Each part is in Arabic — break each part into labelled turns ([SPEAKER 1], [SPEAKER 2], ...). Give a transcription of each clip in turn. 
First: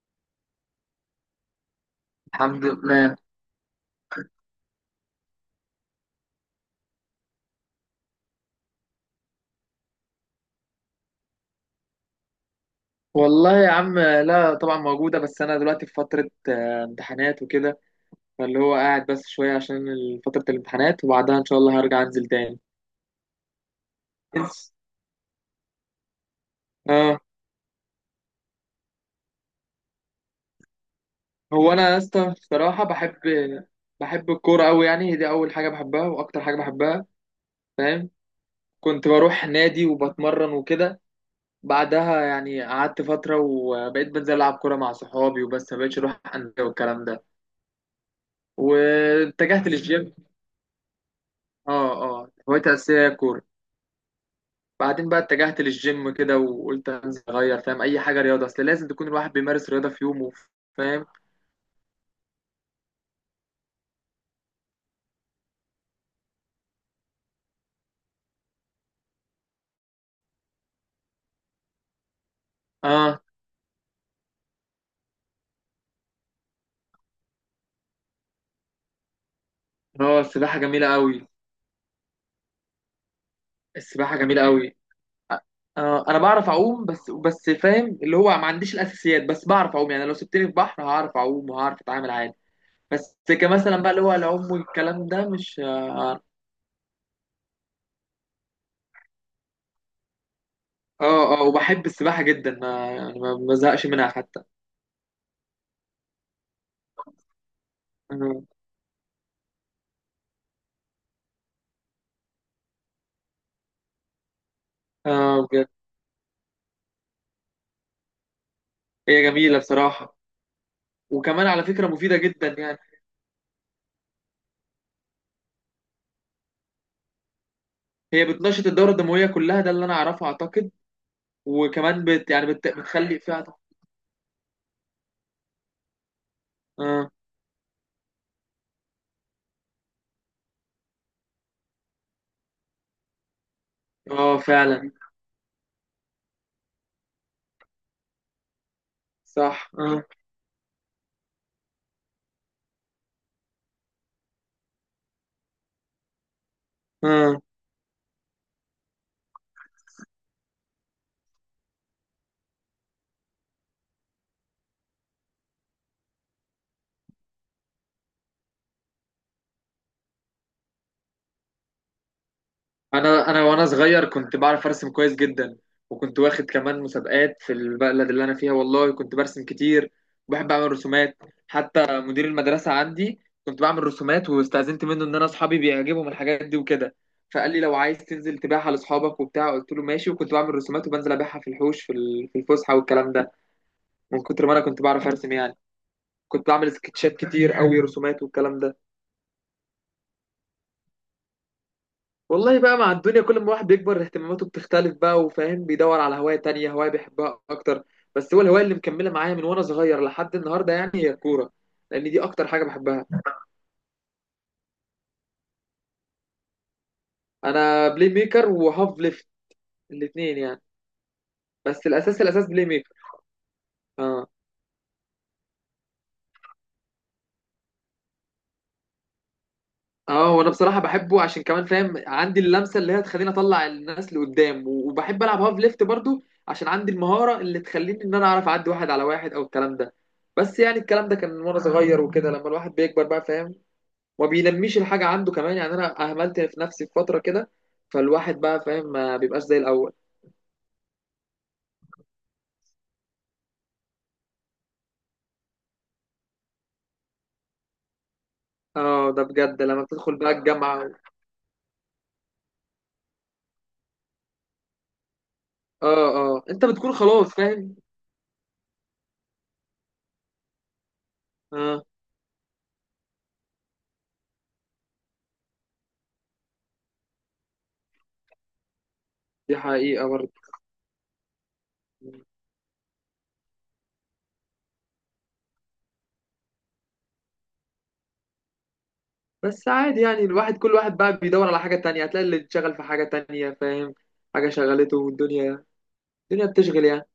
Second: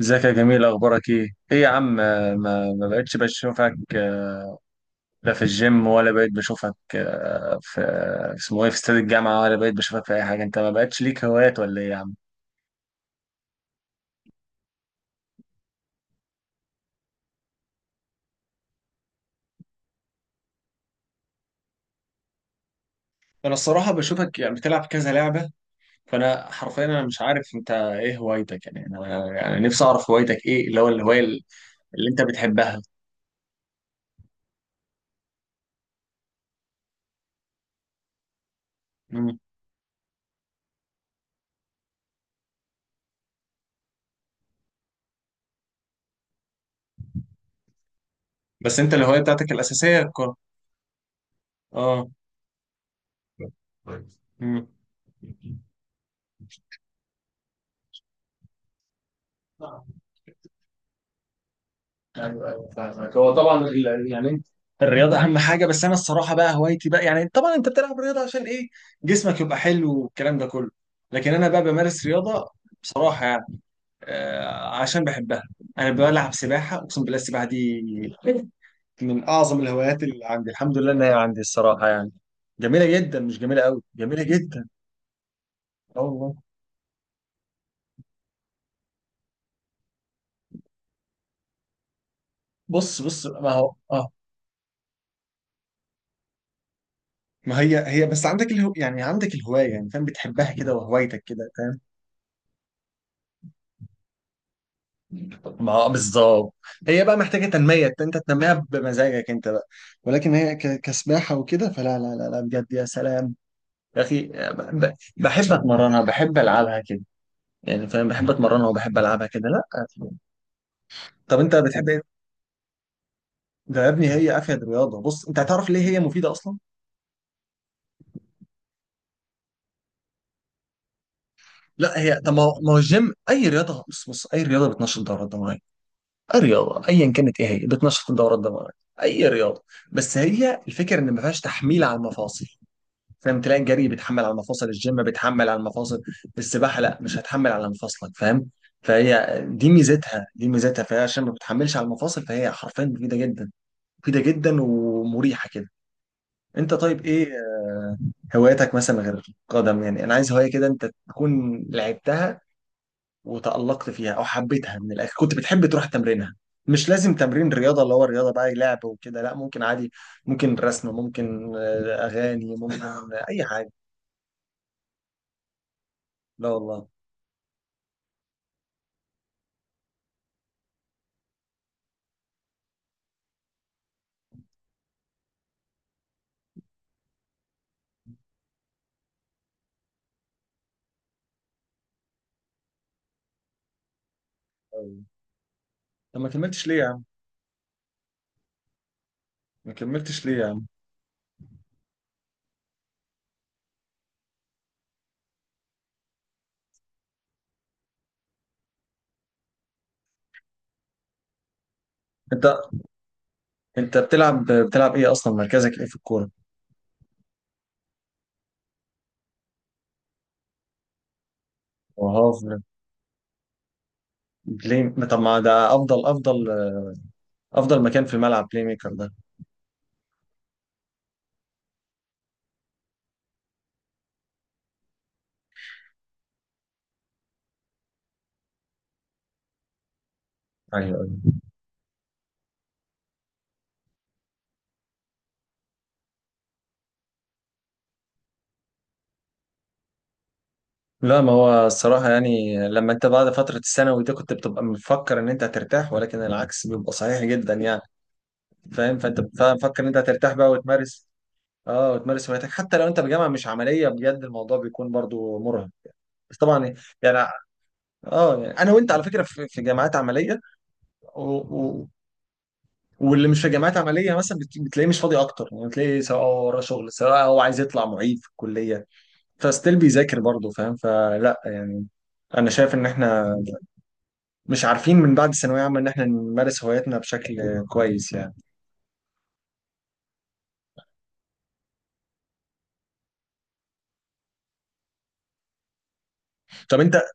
[SPEAKER 1] ازيك يا جميل؟ اخبارك ايه؟ ايه يا عم ما
[SPEAKER 2] الحمد
[SPEAKER 1] ما بقتش
[SPEAKER 2] لله.
[SPEAKER 1] بشوفك، لا في الجيم، ولا بقيت بشوفك، في اسمه ايه، في استاد الجامعه، ولا بقيت بشوفك في اي حاجه. انت ما بقتش ليك هوايات ولا ايه يا عم؟
[SPEAKER 2] والله يا عم، لا طبعا موجودة. بس أنا دلوقتي في فترة امتحانات وكده، فاللي هو قاعد بس شوية عشان فترة الامتحانات، وبعدها إن شاء الله هرجع أنزل تاني.
[SPEAKER 1] انا الصراحه بشوفك
[SPEAKER 2] بس
[SPEAKER 1] بتلعب كذا لعبه، فانا حرفيا مش
[SPEAKER 2] اه
[SPEAKER 1] عارف انت ايه هوايتك. يعني انا يعني نفسي اعرف هوايتك ايه، اللي هو الهوايه
[SPEAKER 2] هو أنا يا
[SPEAKER 1] اللي انت
[SPEAKER 2] اسطى
[SPEAKER 1] بتحبها.
[SPEAKER 2] بصراحة بحب الكورة أوي. يعني هي دي أول حاجة بحبها وأكتر حاجة بحبها، فاهم. كنت
[SPEAKER 1] مم.
[SPEAKER 2] بروح نادي وبتمرن وكده. بعدها يعني قعدت فترة وبقيت بنزل ألعب كورة مع صحابي وبس، ما بقتش أروح أندية والكلام ده،
[SPEAKER 1] بس انت الهوايه بتاعتك
[SPEAKER 2] واتجهت
[SPEAKER 1] الاساسيه
[SPEAKER 2] للجيم.
[SPEAKER 1] الكوره؟
[SPEAKER 2] اه.
[SPEAKER 1] اه.
[SPEAKER 2] اه، هوايتي الأساسية هي الكورة.
[SPEAKER 1] مم.
[SPEAKER 2] بعدين بقى اتجهت للجيم كده وقلت انزل اغير، فاهم، اي حاجه رياضه، اصل لازم تكون الواحد بيمارس رياضه في يومه، فاهم.
[SPEAKER 1] ايوه ايوه فاهمك. هو طبعا انت الرياضه اهم حاجه، بس انا الصراحه بقى هوايتي بقى، طبعا انت بتلعب رياضه عشان ايه؟ جسمك يبقى حلو والكلام ده كله، لكن انا بقى بمارس رياضه
[SPEAKER 2] اه.
[SPEAKER 1] بصراحه آه عشان بحبها. انا بلعب سباحه، اقسم بالله السباحه دي من اعظم الهوايات
[SPEAKER 2] اه،
[SPEAKER 1] اللي عندي،
[SPEAKER 2] السباحه
[SPEAKER 1] الحمد
[SPEAKER 2] جميله
[SPEAKER 1] لله انها
[SPEAKER 2] قوي.
[SPEAKER 1] عندي الصراحه يعني. جميله جدا، مش جميله قوي،
[SPEAKER 2] السباحه
[SPEAKER 1] جميله
[SPEAKER 2] جميله
[SPEAKER 1] جدا.
[SPEAKER 2] قوي.
[SPEAKER 1] اه
[SPEAKER 2] انا
[SPEAKER 1] والله.
[SPEAKER 2] بعرف اعوم، بس فاهم اللي هو ما عنديش الاساسيات، بس بعرف اعوم. يعني لو سبتني في بحر هعرف اعوم وهعرف اتعامل عادي.
[SPEAKER 1] بص
[SPEAKER 2] بس
[SPEAKER 1] بص، ما هو
[SPEAKER 2] كمثلا بقى اللي
[SPEAKER 1] اه
[SPEAKER 2] هو العوم والكلام ده مش اه
[SPEAKER 1] ما هي، هي بس عندك يعني عندك الهوايه، يعني فاهم بتحبها كده وهوايتك
[SPEAKER 2] اه آه،
[SPEAKER 1] كده، فاهم.
[SPEAKER 2] وبحب السباحه جدا. ما يعني ما بزهقش منها حتى.
[SPEAKER 1] ما هو بالظبط. هي بقى محتاجه تنميه، انت
[SPEAKER 2] اه
[SPEAKER 1] تنميها بمزاجك انت بقى، ولكن هي كسباحه وكده فلا لا لا لا، بجد يا سلام يا اخي. بحب
[SPEAKER 2] بجد.
[SPEAKER 1] اتمرنها، بحب العبها كده، يعني فاهم. بحب اتمرنها وبحب
[SPEAKER 2] هي
[SPEAKER 1] العبها كده،
[SPEAKER 2] جميله
[SPEAKER 1] لا.
[SPEAKER 2] بصراحه،
[SPEAKER 1] طب
[SPEAKER 2] وكمان
[SPEAKER 1] انت
[SPEAKER 2] على فكره
[SPEAKER 1] بتحب ايه
[SPEAKER 2] مفيده جدا يعني.
[SPEAKER 1] ده يا ابني؟ هي افيد رياضه. بص، انت هتعرف ليه هي مفيده اصلا.
[SPEAKER 2] هي بتنشط الدورة الدموية كلها، ده اللي أنا أعرفه أعتقد.
[SPEAKER 1] لا
[SPEAKER 2] وكمان
[SPEAKER 1] هي
[SPEAKER 2] بت
[SPEAKER 1] طب، ما
[SPEAKER 2] يعني
[SPEAKER 1] هو
[SPEAKER 2] بت
[SPEAKER 1] ما هو الجيم،
[SPEAKER 2] بتخلي فيها.
[SPEAKER 1] اي رياضه، بص بص، اي رياضه بتنشط الدوره الدمويه، اي رياضه
[SPEAKER 2] آه.
[SPEAKER 1] ايا كانت، ايه هي بتنشط الدوره الدمويه، اي رياضه. بس هي الفكره ان ما فيهاش تحميل على المفاصل، فاهم. تلاقي الجري بيتحمل على
[SPEAKER 2] آه،
[SPEAKER 1] مفاصل،
[SPEAKER 2] فعلا.
[SPEAKER 1] الجيم بيتحمل على المفاصل، السباحه لا، مش هتحمل على مفاصلك، فاهم. فهي دي
[SPEAKER 2] صح. آه.
[SPEAKER 1] ميزتها، دي ميزتها، فهي عشان ما بتحملش على المفاصل، فهي حرفيا مفيده جدا، مفيده جدا ومريحه كده. انت طيب ايه
[SPEAKER 2] آه
[SPEAKER 1] هواياتك مثلا غير القدم؟ يعني انا عايز هوايه كده انت تكون لعبتها وتألقت فيها، او حبيتها من الاخر كنت بتحب تروح تمرينها. مش لازم تمرين رياضه، اللي هو الرياضه بقى لعب وكده، لا، ممكن عادي. ممكن رسم، ممكن اغاني، ممكن
[SPEAKER 2] أنا أنا
[SPEAKER 1] اي
[SPEAKER 2] وأنا
[SPEAKER 1] حاجه.
[SPEAKER 2] صغير كنت بعرف أرسم كويس جدا، وكنت واخد
[SPEAKER 1] لا
[SPEAKER 2] كمان
[SPEAKER 1] والله.
[SPEAKER 2] مسابقات في البلد اللي أنا فيها. والله كنت برسم كتير وبحب أعمل رسومات. حتى مدير المدرسة عندي كنت بعمل رسومات، واستأذنت منه إن أنا أصحابي بيعجبهم الحاجات دي وكده، فقال لي لو عايز تنزل تبيعها لأصحابك وبتاع. قلت له ماشي، وكنت بعمل رسومات وبنزل أبيعها في الحوش، في الفسحة والكلام ده، من كتر ما انا كنت بعرف ارسم يعني.
[SPEAKER 1] طب ما
[SPEAKER 2] كنت
[SPEAKER 1] كملتش
[SPEAKER 2] بعمل
[SPEAKER 1] ليه يا عم؟
[SPEAKER 2] سكتشات كتير قوي، رسومات والكلام ده.
[SPEAKER 1] ما كملتش ليه يا عم؟
[SPEAKER 2] والله بقى مع الدنيا، كل ما الواحد بيكبر اهتماماته بتختلف بقى، وفاهم بيدور على هواية تانية، هواية بيحبها اكتر. بس هو الهواية اللي مكملة معايا من وانا صغير لحد النهاردة يعني هي الكورة، لان دي
[SPEAKER 1] انت
[SPEAKER 2] اكتر حاجة بحبها.
[SPEAKER 1] انت بتلعب، بتلعب ايه، اصلا مركزك ايه في الكوره؟
[SPEAKER 2] انا بلاي ميكر وهاف ليفت، الاتنين يعني. بس الاساس
[SPEAKER 1] وهاف؟
[SPEAKER 2] الاساس بلاي ميكر. اه.
[SPEAKER 1] بلاي ما- طب ما ده افضل، افضل مكان في الملعب بلاي ميكر ده.
[SPEAKER 2] اه، وانا بصراحه بحبه عشان كمان فاهم عندي اللمسه اللي هي تخليني اطلع الناس لقدام، وبحب العب هاف ليفت برضو عشان عندي المهاره اللي تخليني ان انا اعرف اعدي واحد على واحد او الكلام ده. بس يعني
[SPEAKER 1] ايوه
[SPEAKER 2] الكلام ده
[SPEAKER 1] ايوه.
[SPEAKER 2] كان وانا صغير وكده، لما الواحد بيكبر بقى، فاهم، ما بينميش الحاجه عنده كمان. يعني انا اهملت في نفسي في فتره كده، فالواحد بقى فاهم ما بيبقاش زي الاول.
[SPEAKER 1] لا ما هو الصراحه يعني، لما انت بعد فتره الثانوي دي كنت بتبقى مفكر ان انت هترتاح، ولكن العكس بيبقى صحيح جدا يعني، فاهم.
[SPEAKER 2] اه،
[SPEAKER 1] فانت
[SPEAKER 2] ده
[SPEAKER 1] بتبقى
[SPEAKER 2] بجد
[SPEAKER 1] مفكر
[SPEAKER 2] لما
[SPEAKER 1] ان انت
[SPEAKER 2] بتدخل بقى
[SPEAKER 1] هترتاح بقى
[SPEAKER 2] الجامعه.
[SPEAKER 1] وتمارس. اه وتمارس هواياتك حتى لو انت بجامعه مش عمليه، بجد الموضوع بيكون برضو مرهق.
[SPEAKER 2] اه.
[SPEAKER 1] بس
[SPEAKER 2] اه، انت
[SPEAKER 1] طبعا يعني.
[SPEAKER 2] بتكون خلاص فاهم.
[SPEAKER 1] اه يعني انا وانت على فكره في في جامعات عمليه، و-
[SPEAKER 2] اه،
[SPEAKER 1] و- واللي مش في جامعات عمليه مثلا بتلاقيه مش فاضي اكتر، يعني بتلاقيه سواء هو وراه شغل، سواء هو عايز يطلع معيد في الكليه،
[SPEAKER 2] دي
[SPEAKER 1] فستيل
[SPEAKER 2] حقيقه
[SPEAKER 1] بيذاكر
[SPEAKER 2] برضو.
[SPEAKER 1] برضه، فاهم، فلا يعني. انا شايف ان احنا مش عارفين من بعد الثانويه عامه ان احنا نمارس هواياتنا بشكل كويس يعني.
[SPEAKER 2] بس عادي يعني الواحد، كل واحد بقى بيدور على حاجة تانية، هتلاقي اللي اتشغل في حاجة تانية، فاهم، حاجة شغلته. والدنيا، الدنيا
[SPEAKER 1] طب
[SPEAKER 2] بتشغل
[SPEAKER 1] انت
[SPEAKER 2] يعني.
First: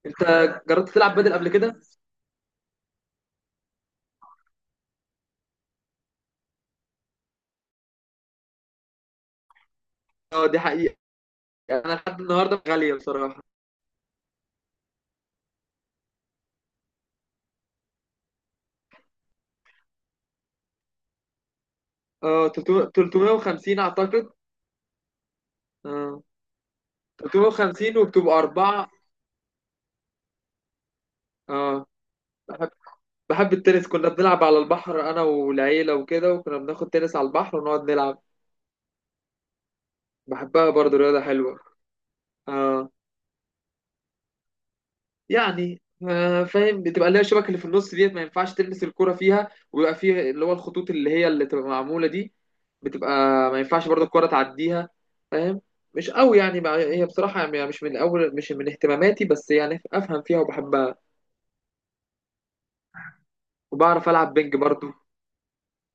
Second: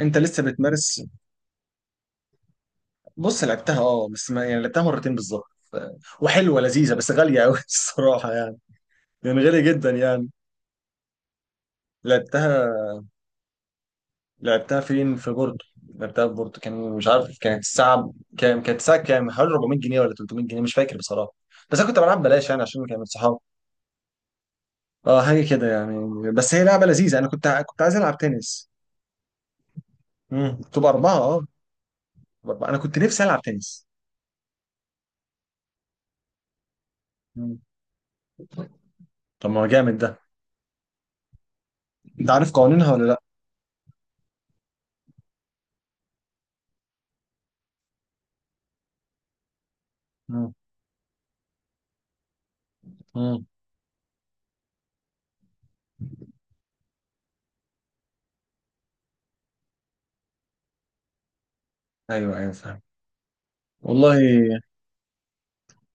[SPEAKER 1] انت
[SPEAKER 2] انت
[SPEAKER 1] لسه
[SPEAKER 2] جربت
[SPEAKER 1] بتمارس؟
[SPEAKER 2] تلعب بدل قبل كده؟
[SPEAKER 1] بص لعبتها اه، بس ما يعني لعبتها مرتين بالظبط، ف- وحلوه لذيذه بس غاليه قوي الصراحه يعني، يعني غاليه جدا يعني.
[SPEAKER 2] اه، دي حقيقة. انا لحد النهاردة
[SPEAKER 1] لعبتها،
[SPEAKER 2] غالية بصراحة.
[SPEAKER 1] لعبتها فين؟ في بورتو. لعبتها في بورتو، كان مش عارف كانت الساعة كام، كانت الساعة كام، حوالي 400 جنيه ولا 300 جنيه مش فاكر بصراحة، بس انا كنت بلعب
[SPEAKER 2] اه،
[SPEAKER 1] بلاش يعني عشان كانت صحابي.
[SPEAKER 2] 350 اعتقد.
[SPEAKER 1] اه حاجة كده
[SPEAKER 2] اه،
[SPEAKER 1] يعني، بس هي لعبة لذيذة. انا كنت كنت عايز
[SPEAKER 2] 350
[SPEAKER 1] العب
[SPEAKER 2] وبتبقى
[SPEAKER 1] تنس.
[SPEAKER 2] أربعة.
[SPEAKER 1] تبقى أربعة اه.
[SPEAKER 2] اه،
[SPEAKER 1] بأربعة.
[SPEAKER 2] بحب
[SPEAKER 1] انا كنت نفسي العب
[SPEAKER 2] بحب التنس.
[SPEAKER 1] تنس.
[SPEAKER 2] كنا بنلعب على البحر انا والعيلة وكده، وكنا بناخد تنس على البحر
[SPEAKER 1] مم.
[SPEAKER 2] ونقعد نلعب.
[SPEAKER 1] طب ما هو جامد ده.
[SPEAKER 2] بحبها برضه، رياضة حلوة.
[SPEAKER 1] انت عارف
[SPEAKER 2] اه،
[SPEAKER 1] قوانينها ولا لا؟
[SPEAKER 2] يعني فاهم بتبقى اللي هي الشبكه اللي في النص، ديت ما ينفعش تلمس الكرة فيها، ويبقى فيه اللي هو
[SPEAKER 1] مم.
[SPEAKER 2] الخطوط اللي هي اللي تبقى معمولة دي. بتبقى،
[SPEAKER 1] مم.
[SPEAKER 2] ما ينفعش برضه الكرة تعديها، فاهم. مش قوي يعني هي بصراحة يعني مش من أول، مش من اهتماماتي، بس يعني أفهم فيها وبحبها.
[SPEAKER 1] ايوه ايوه فاهم.
[SPEAKER 2] وبعرف
[SPEAKER 1] والله.
[SPEAKER 2] ألعب بينج برضه.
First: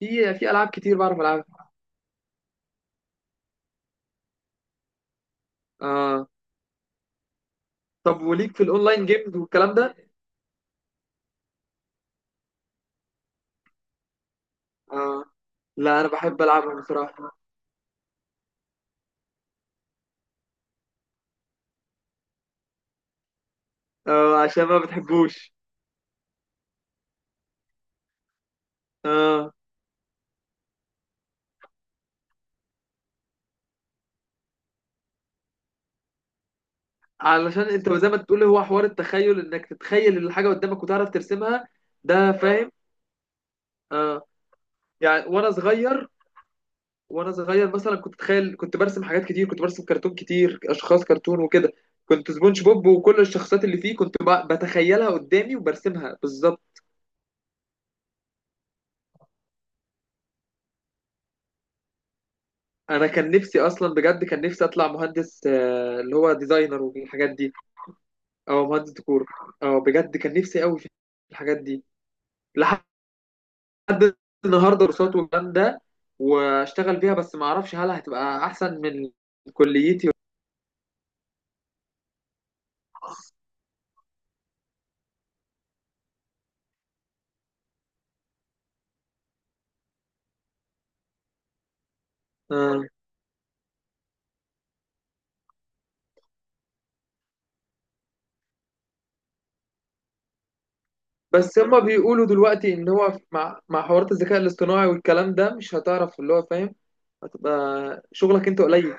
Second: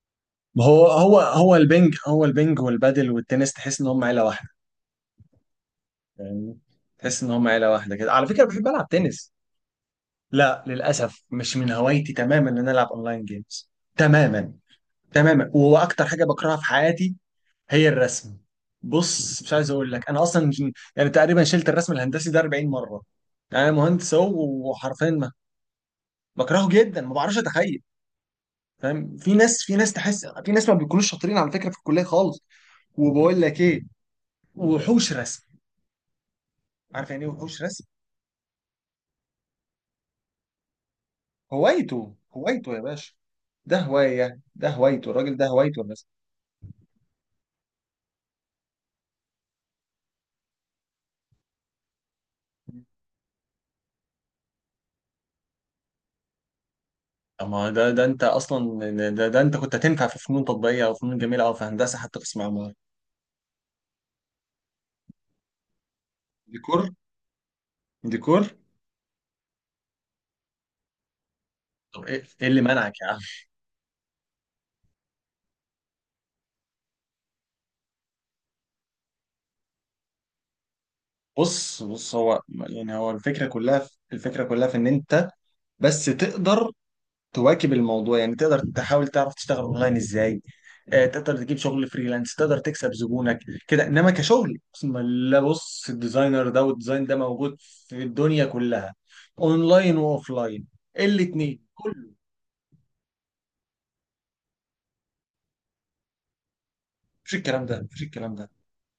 [SPEAKER 2] في
[SPEAKER 1] ما
[SPEAKER 2] ألعاب
[SPEAKER 1] هو
[SPEAKER 2] كتير
[SPEAKER 1] هو
[SPEAKER 2] بعرف
[SPEAKER 1] هو
[SPEAKER 2] ألعبها.
[SPEAKER 1] البنج، هو البنج والبادل والتنس، تحس ان هم عيلة واحدة
[SPEAKER 2] آه،
[SPEAKER 1] يعني، تحس ان هم عيلة واحدة كده،
[SPEAKER 2] طب
[SPEAKER 1] على فكرة
[SPEAKER 2] وليك في
[SPEAKER 1] بحب العب
[SPEAKER 2] الأونلاين
[SPEAKER 1] تنس.
[SPEAKER 2] جيمز والكلام ده؟
[SPEAKER 1] لا للأسف مش من هوايتي تماما إن أنا ألعب أونلاين جيمز، تماما،
[SPEAKER 2] آه،
[SPEAKER 1] تماما،
[SPEAKER 2] لا
[SPEAKER 1] وأكتر
[SPEAKER 2] أنا
[SPEAKER 1] حاجة
[SPEAKER 2] بحب
[SPEAKER 1] بكرهها في
[SPEAKER 2] ألعبها
[SPEAKER 1] حياتي
[SPEAKER 2] بصراحة.
[SPEAKER 1] هي الرسم. بص مش عايز أقول لك، أنا أصلا تقريبا شلت الرسم الهندسي ده 40 مرة، يعني أنا مهندس
[SPEAKER 2] آه، عشان
[SPEAKER 1] أهو،
[SPEAKER 2] ما
[SPEAKER 1] وحرفيا ما
[SPEAKER 2] بتحبوش.
[SPEAKER 1] بكرهه جدا، ما بعرفش أتخيل، فاهم. في
[SPEAKER 2] اه،
[SPEAKER 1] ناس، تحس في ناس ما بيكونوش شاطرين على فكرة في الكلية خالص، وبقول لك إيه، وحوش رسم. عارف يعني إيه وحوش
[SPEAKER 2] علشان
[SPEAKER 1] رسم؟
[SPEAKER 2] انت زي ما تقول هو حوار التخيل، انك تتخيل الحاجه قدامك وتعرف ترسمها،
[SPEAKER 1] هوايته،
[SPEAKER 2] ده فاهم.
[SPEAKER 1] هوايته يا باشا، ده
[SPEAKER 2] اه،
[SPEAKER 1] هواية، ده هوايته،
[SPEAKER 2] يعني
[SPEAKER 1] الراجل ده
[SPEAKER 2] وانا
[SPEAKER 1] هوايته الرسم.
[SPEAKER 2] صغير، مثلا كنت اتخيل، كنت برسم حاجات كتير، كنت برسم كرتون كتير، اشخاص كرتون وكده. كنت سبونج بوب وكل الشخصيات اللي فيه كنت بتخيلها قدامي وبرسمها بالظبط.
[SPEAKER 1] اما ده، ده انت كنت هتنفع في فنون تطبيقيه، او فنون جميله، او في هندسه، حتى قسم عمارة.
[SPEAKER 2] انا كان نفسي اصلا بجد، كان نفسي اطلع مهندس، اللي هو ديزاينر
[SPEAKER 1] ديكور،
[SPEAKER 2] والحاجات دي،
[SPEAKER 1] ديكور.
[SPEAKER 2] او مهندس ديكور. اه بجد كان نفسي قوي في الحاجات دي
[SPEAKER 1] طب ايه، إيه اللي منعك يا عم؟
[SPEAKER 2] لحد النهارده، كورسات والكلام ده، واشتغل بيها، بس ما اعرفش هل هتبقى احسن من كليتي.
[SPEAKER 1] بص بص، هو الفكره كلها، الفكره كلها في ان انت بس تقدر تواكب الموضوع، يعني تقدر تحاول تعرف تشتغل اونلاين ازاي، تقدر تجيب شغل فريلانس، تقدر
[SPEAKER 2] آه.
[SPEAKER 1] تكسب زبونك كده. انما كشغل بسم الله، بص الديزاينر ده والديزاين ده موجود في الدنيا كلها، اونلاين واوفلاين،
[SPEAKER 2] بس
[SPEAKER 1] الاتنين.
[SPEAKER 2] هما بيقولوا دلوقتي ان هو مع حوارات الذكاء الاصطناعي والكلام ده مش هتعرف اللي هو فاهم،
[SPEAKER 1] مفيش
[SPEAKER 2] هتبقى
[SPEAKER 1] الكلام ده مفيش الكلام
[SPEAKER 2] شغلك
[SPEAKER 1] ده
[SPEAKER 2] انت قليل.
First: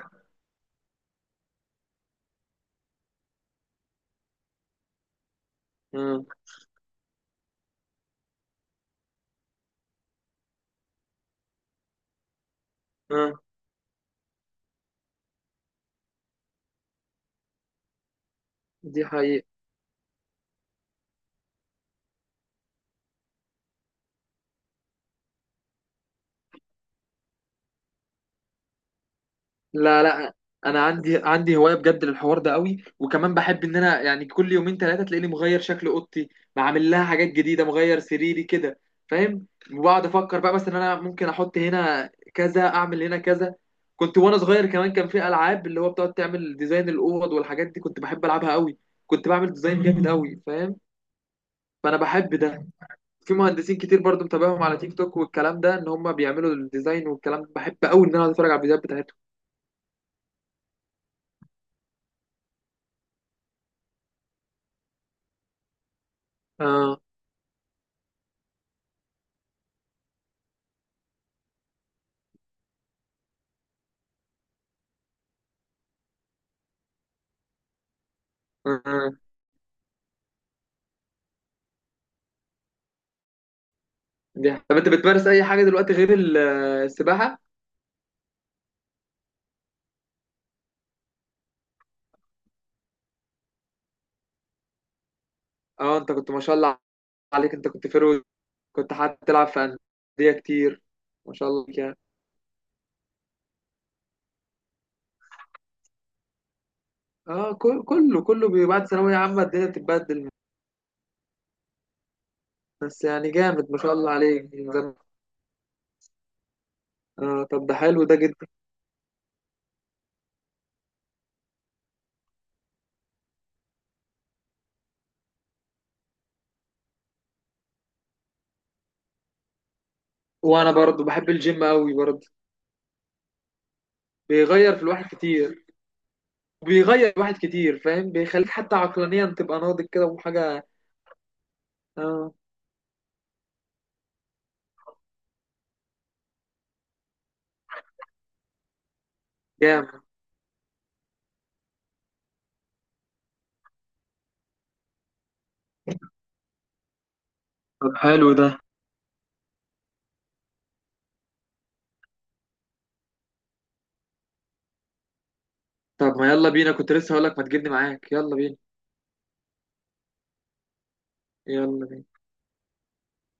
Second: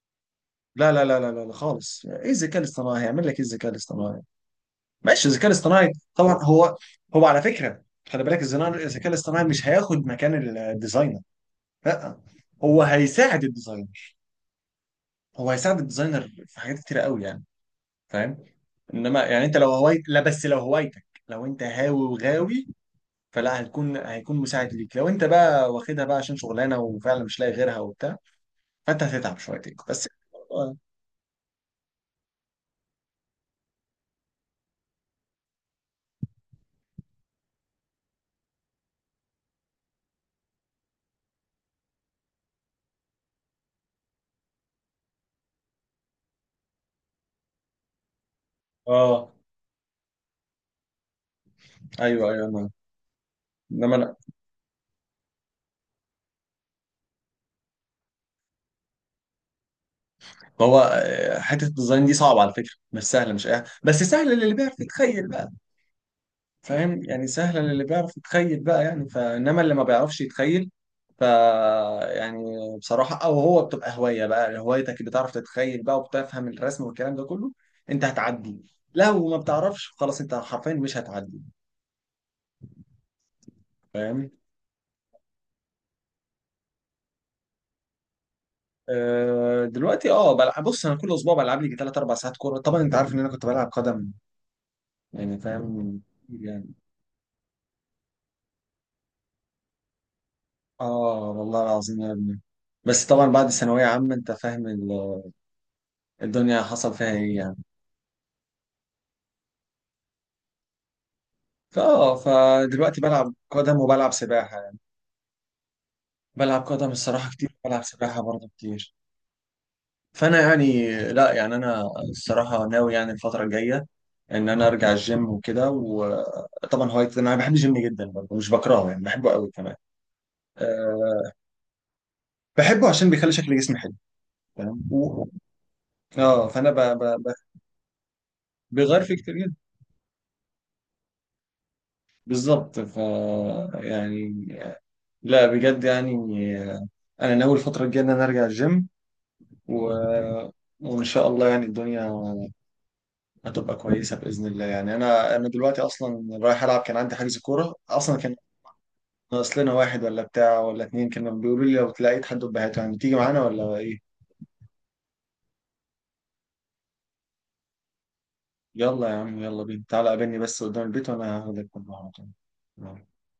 [SPEAKER 1] لا لا لا لا لا لا خالص، ايه الذكاء الاصطناعي هيعمل لك، ايه الذكاء الاصطناعي. ماشي الذكاء الاصطناعي
[SPEAKER 2] آه.
[SPEAKER 1] طبعا هو، هو على فكره خلي بالك، الذكاء الاصطناعي مش هياخد مكان الديزاينر، لا هو هيساعد
[SPEAKER 2] آه.
[SPEAKER 1] الديزاينر، هو هيساعد الديزاينر في حاجات كتيره قوي يعني، فاهم.
[SPEAKER 2] دي
[SPEAKER 1] انما يعني
[SPEAKER 2] حقيقة.
[SPEAKER 1] انت لو هوايت لا بس لو هوايتك، لو انت هاوي وغاوي، فلا هيكون، هيكون مساعد ليك. لو انت بقى واخدها بقى عشان شغلانه وفعلا مش لاقي غيرها وبتاع، فانت هتتعب شويتين
[SPEAKER 2] لا
[SPEAKER 1] بس.
[SPEAKER 2] لا،
[SPEAKER 1] اه.
[SPEAKER 2] انا عندي هوايه بجد للحوار ده قوي، وكمان بحب ان انا يعني كل يومين ثلاثه تلاقيني مغير شكل اوضتي، بعمل لها حاجات جديده، مغير سريري كده، فاهم. وبقعد افكر بقى مثلا، انا ممكن احط هنا كذا، اعمل هنا كذا. كنت وانا صغير كمان كان في العاب اللي هو بتقعد تعمل ديزاين الاوض والحاجات دي، كنت بحب العبها قوي. كنت
[SPEAKER 1] آه.
[SPEAKER 2] بعمل ديزاين جامد قوي، فاهم. فانا
[SPEAKER 1] ايوه
[SPEAKER 2] بحب ده.
[SPEAKER 1] ايوه.
[SPEAKER 2] في مهندسين
[SPEAKER 1] انما
[SPEAKER 2] كتير
[SPEAKER 1] لا
[SPEAKER 2] برضو متابعهم على تيك توك والكلام ده، ان هم بيعملوا الديزاين والكلام ده، بحب قوي ان انا أقعد اتفرج على الفيديوهات بتاعتهم.
[SPEAKER 1] ما هو، حته الديزاين دي صعبه على فكره، مش سهله، مش اي بس سهله للي بيعرف يتخيل بقى،
[SPEAKER 2] اه.
[SPEAKER 1] فاهم، يعني سهله للي بيعرف يتخيل بقى، يعني فانما اللي ما بيعرفش يتخيل ف يعني بصراحه، او هو بتبقى هوايه بقى، هوايتك اللي بتعرف تتخيل بقى وبتفهم الرسم والكلام ده كله، انت هتعدي.
[SPEAKER 2] آه.
[SPEAKER 1] لو ما بتعرفش خلاص، انت حرفيا مش هتعدي، فاهم.
[SPEAKER 2] طب انت بتمارس اي حاجه دلوقتي غير السباحه؟
[SPEAKER 1] أه دلوقتي اه بلعب، بص انا كل اسبوع بلعب لي 3 4 ساعات كوره، طبعا انت عارف ان انا كنت بلعب قدم، يعني
[SPEAKER 2] اه،
[SPEAKER 1] فاهم،
[SPEAKER 2] انت كنت ما
[SPEAKER 1] كتير
[SPEAKER 2] شاء
[SPEAKER 1] يعني.
[SPEAKER 2] الله عليك، انت كنت كنت حتى تلعب في انديه كتير،
[SPEAKER 1] اه
[SPEAKER 2] ما شاء
[SPEAKER 1] والله
[SPEAKER 2] الله عليك يعني.
[SPEAKER 1] العظيم يا ابني، بس طبعا بعد ثانوية عامة انت فاهم الدنيا حصل فيها ايه
[SPEAKER 2] اه،
[SPEAKER 1] يعني.
[SPEAKER 2] كله كله بعد ثانويه عامه الدنيا بتتبدل.
[SPEAKER 1] فدلوقتي
[SPEAKER 2] بس يعني
[SPEAKER 1] بلعب
[SPEAKER 2] جامد،
[SPEAKER 1] قدم
[SPEAKER 2] ما شاء
[SPEAKER 1] وبلعب
[SPEAKER 2] الله عليك
[SPEAKER 1] سباحة
[SPEAKER 2] من
[SPEAKER 1] يعني،
[SPEAKER 2] زمان.
[SPEAKER 1] بلعب قدم الصراحة
[SPEAKER 2] اه،
[SPEAKER 1] كتير،
[SPEAKER 2] طب ده
[SPEAKER 1] وبلعب
[SPEAKER 2] حلو ده
[SPEAKER 1] سباحة
[SPEAKER 2] جدا.
[SPEAKER 1] برضه كتير، فانا يعني، لا يعني انا الصراحة ناوي يعني الفترة الجاية ان انا ارجع الجيم وكده، وطبعا هوايتي انا بحب الجيم جدا برضه، مش بكرهه يعني، بحبه قوي كمان.
[SPEAKER 2] وانا برضو بحب
[SPEAKER 1] آه،
[SPEAKER 2] الجيم قوي برضو.
[SPEAKER 1] بحبه عشان بيخلي شكل جسمي حلو،
[SPEAKER 2] بيغير
[SPEAKER 1] فاهم
[SPEAKER 2] في الواحد كتير.
[SPEAKER 1] اه فانا
[SPEAKER 2] بيغير الواحد كتير، فاهم، بيخليك حتى
[SPEAKER 1] بيغير فيه
[SPEAKER 2] عقلانيا
[SPEAKER 1] كتير جدا،
[SPEAKER 2] تبقى ناضج كده وحاجه. اه
[SPEAKER 1] بالظبط ف يعني لا بجد يعني انا ناوي الفتره الجايه ان انا ارجع الجيم و...
[SPEAKER 2] جامد.
[SPEAKER 1] وان شاء الله يعني الدنيا هتبقى كويسه باذن الله يعني. انا دلوقتي اصلا رايح العب، كان عندي حجز كوره
[SPEAKER 2] طب
[SPEAKER 1] اصلا،
[SPEAKER 2] حلو
[SPEAKER 1] كان
[SPEAKER 2] ده.
[SPEAKER 1] ناقص لنا واحد ولا بتاع ولا اتنين، كانوا بيقولوا لي لو تلاقيت حد بهاته يعني تيجي معانا ولا ايه.
[SPEAKER 2] طب ما يلا بينا، كنت لسه هقول لك ما تجيبني معاك، يلا بينا.
[SPEAKER 1] يلا يا عم، يلا بينا، تعالى قابلني بس قدام البيت وانا هاخدك
[SPEAKER 2] يلا بينا.
[SPEAKER 1] معانا.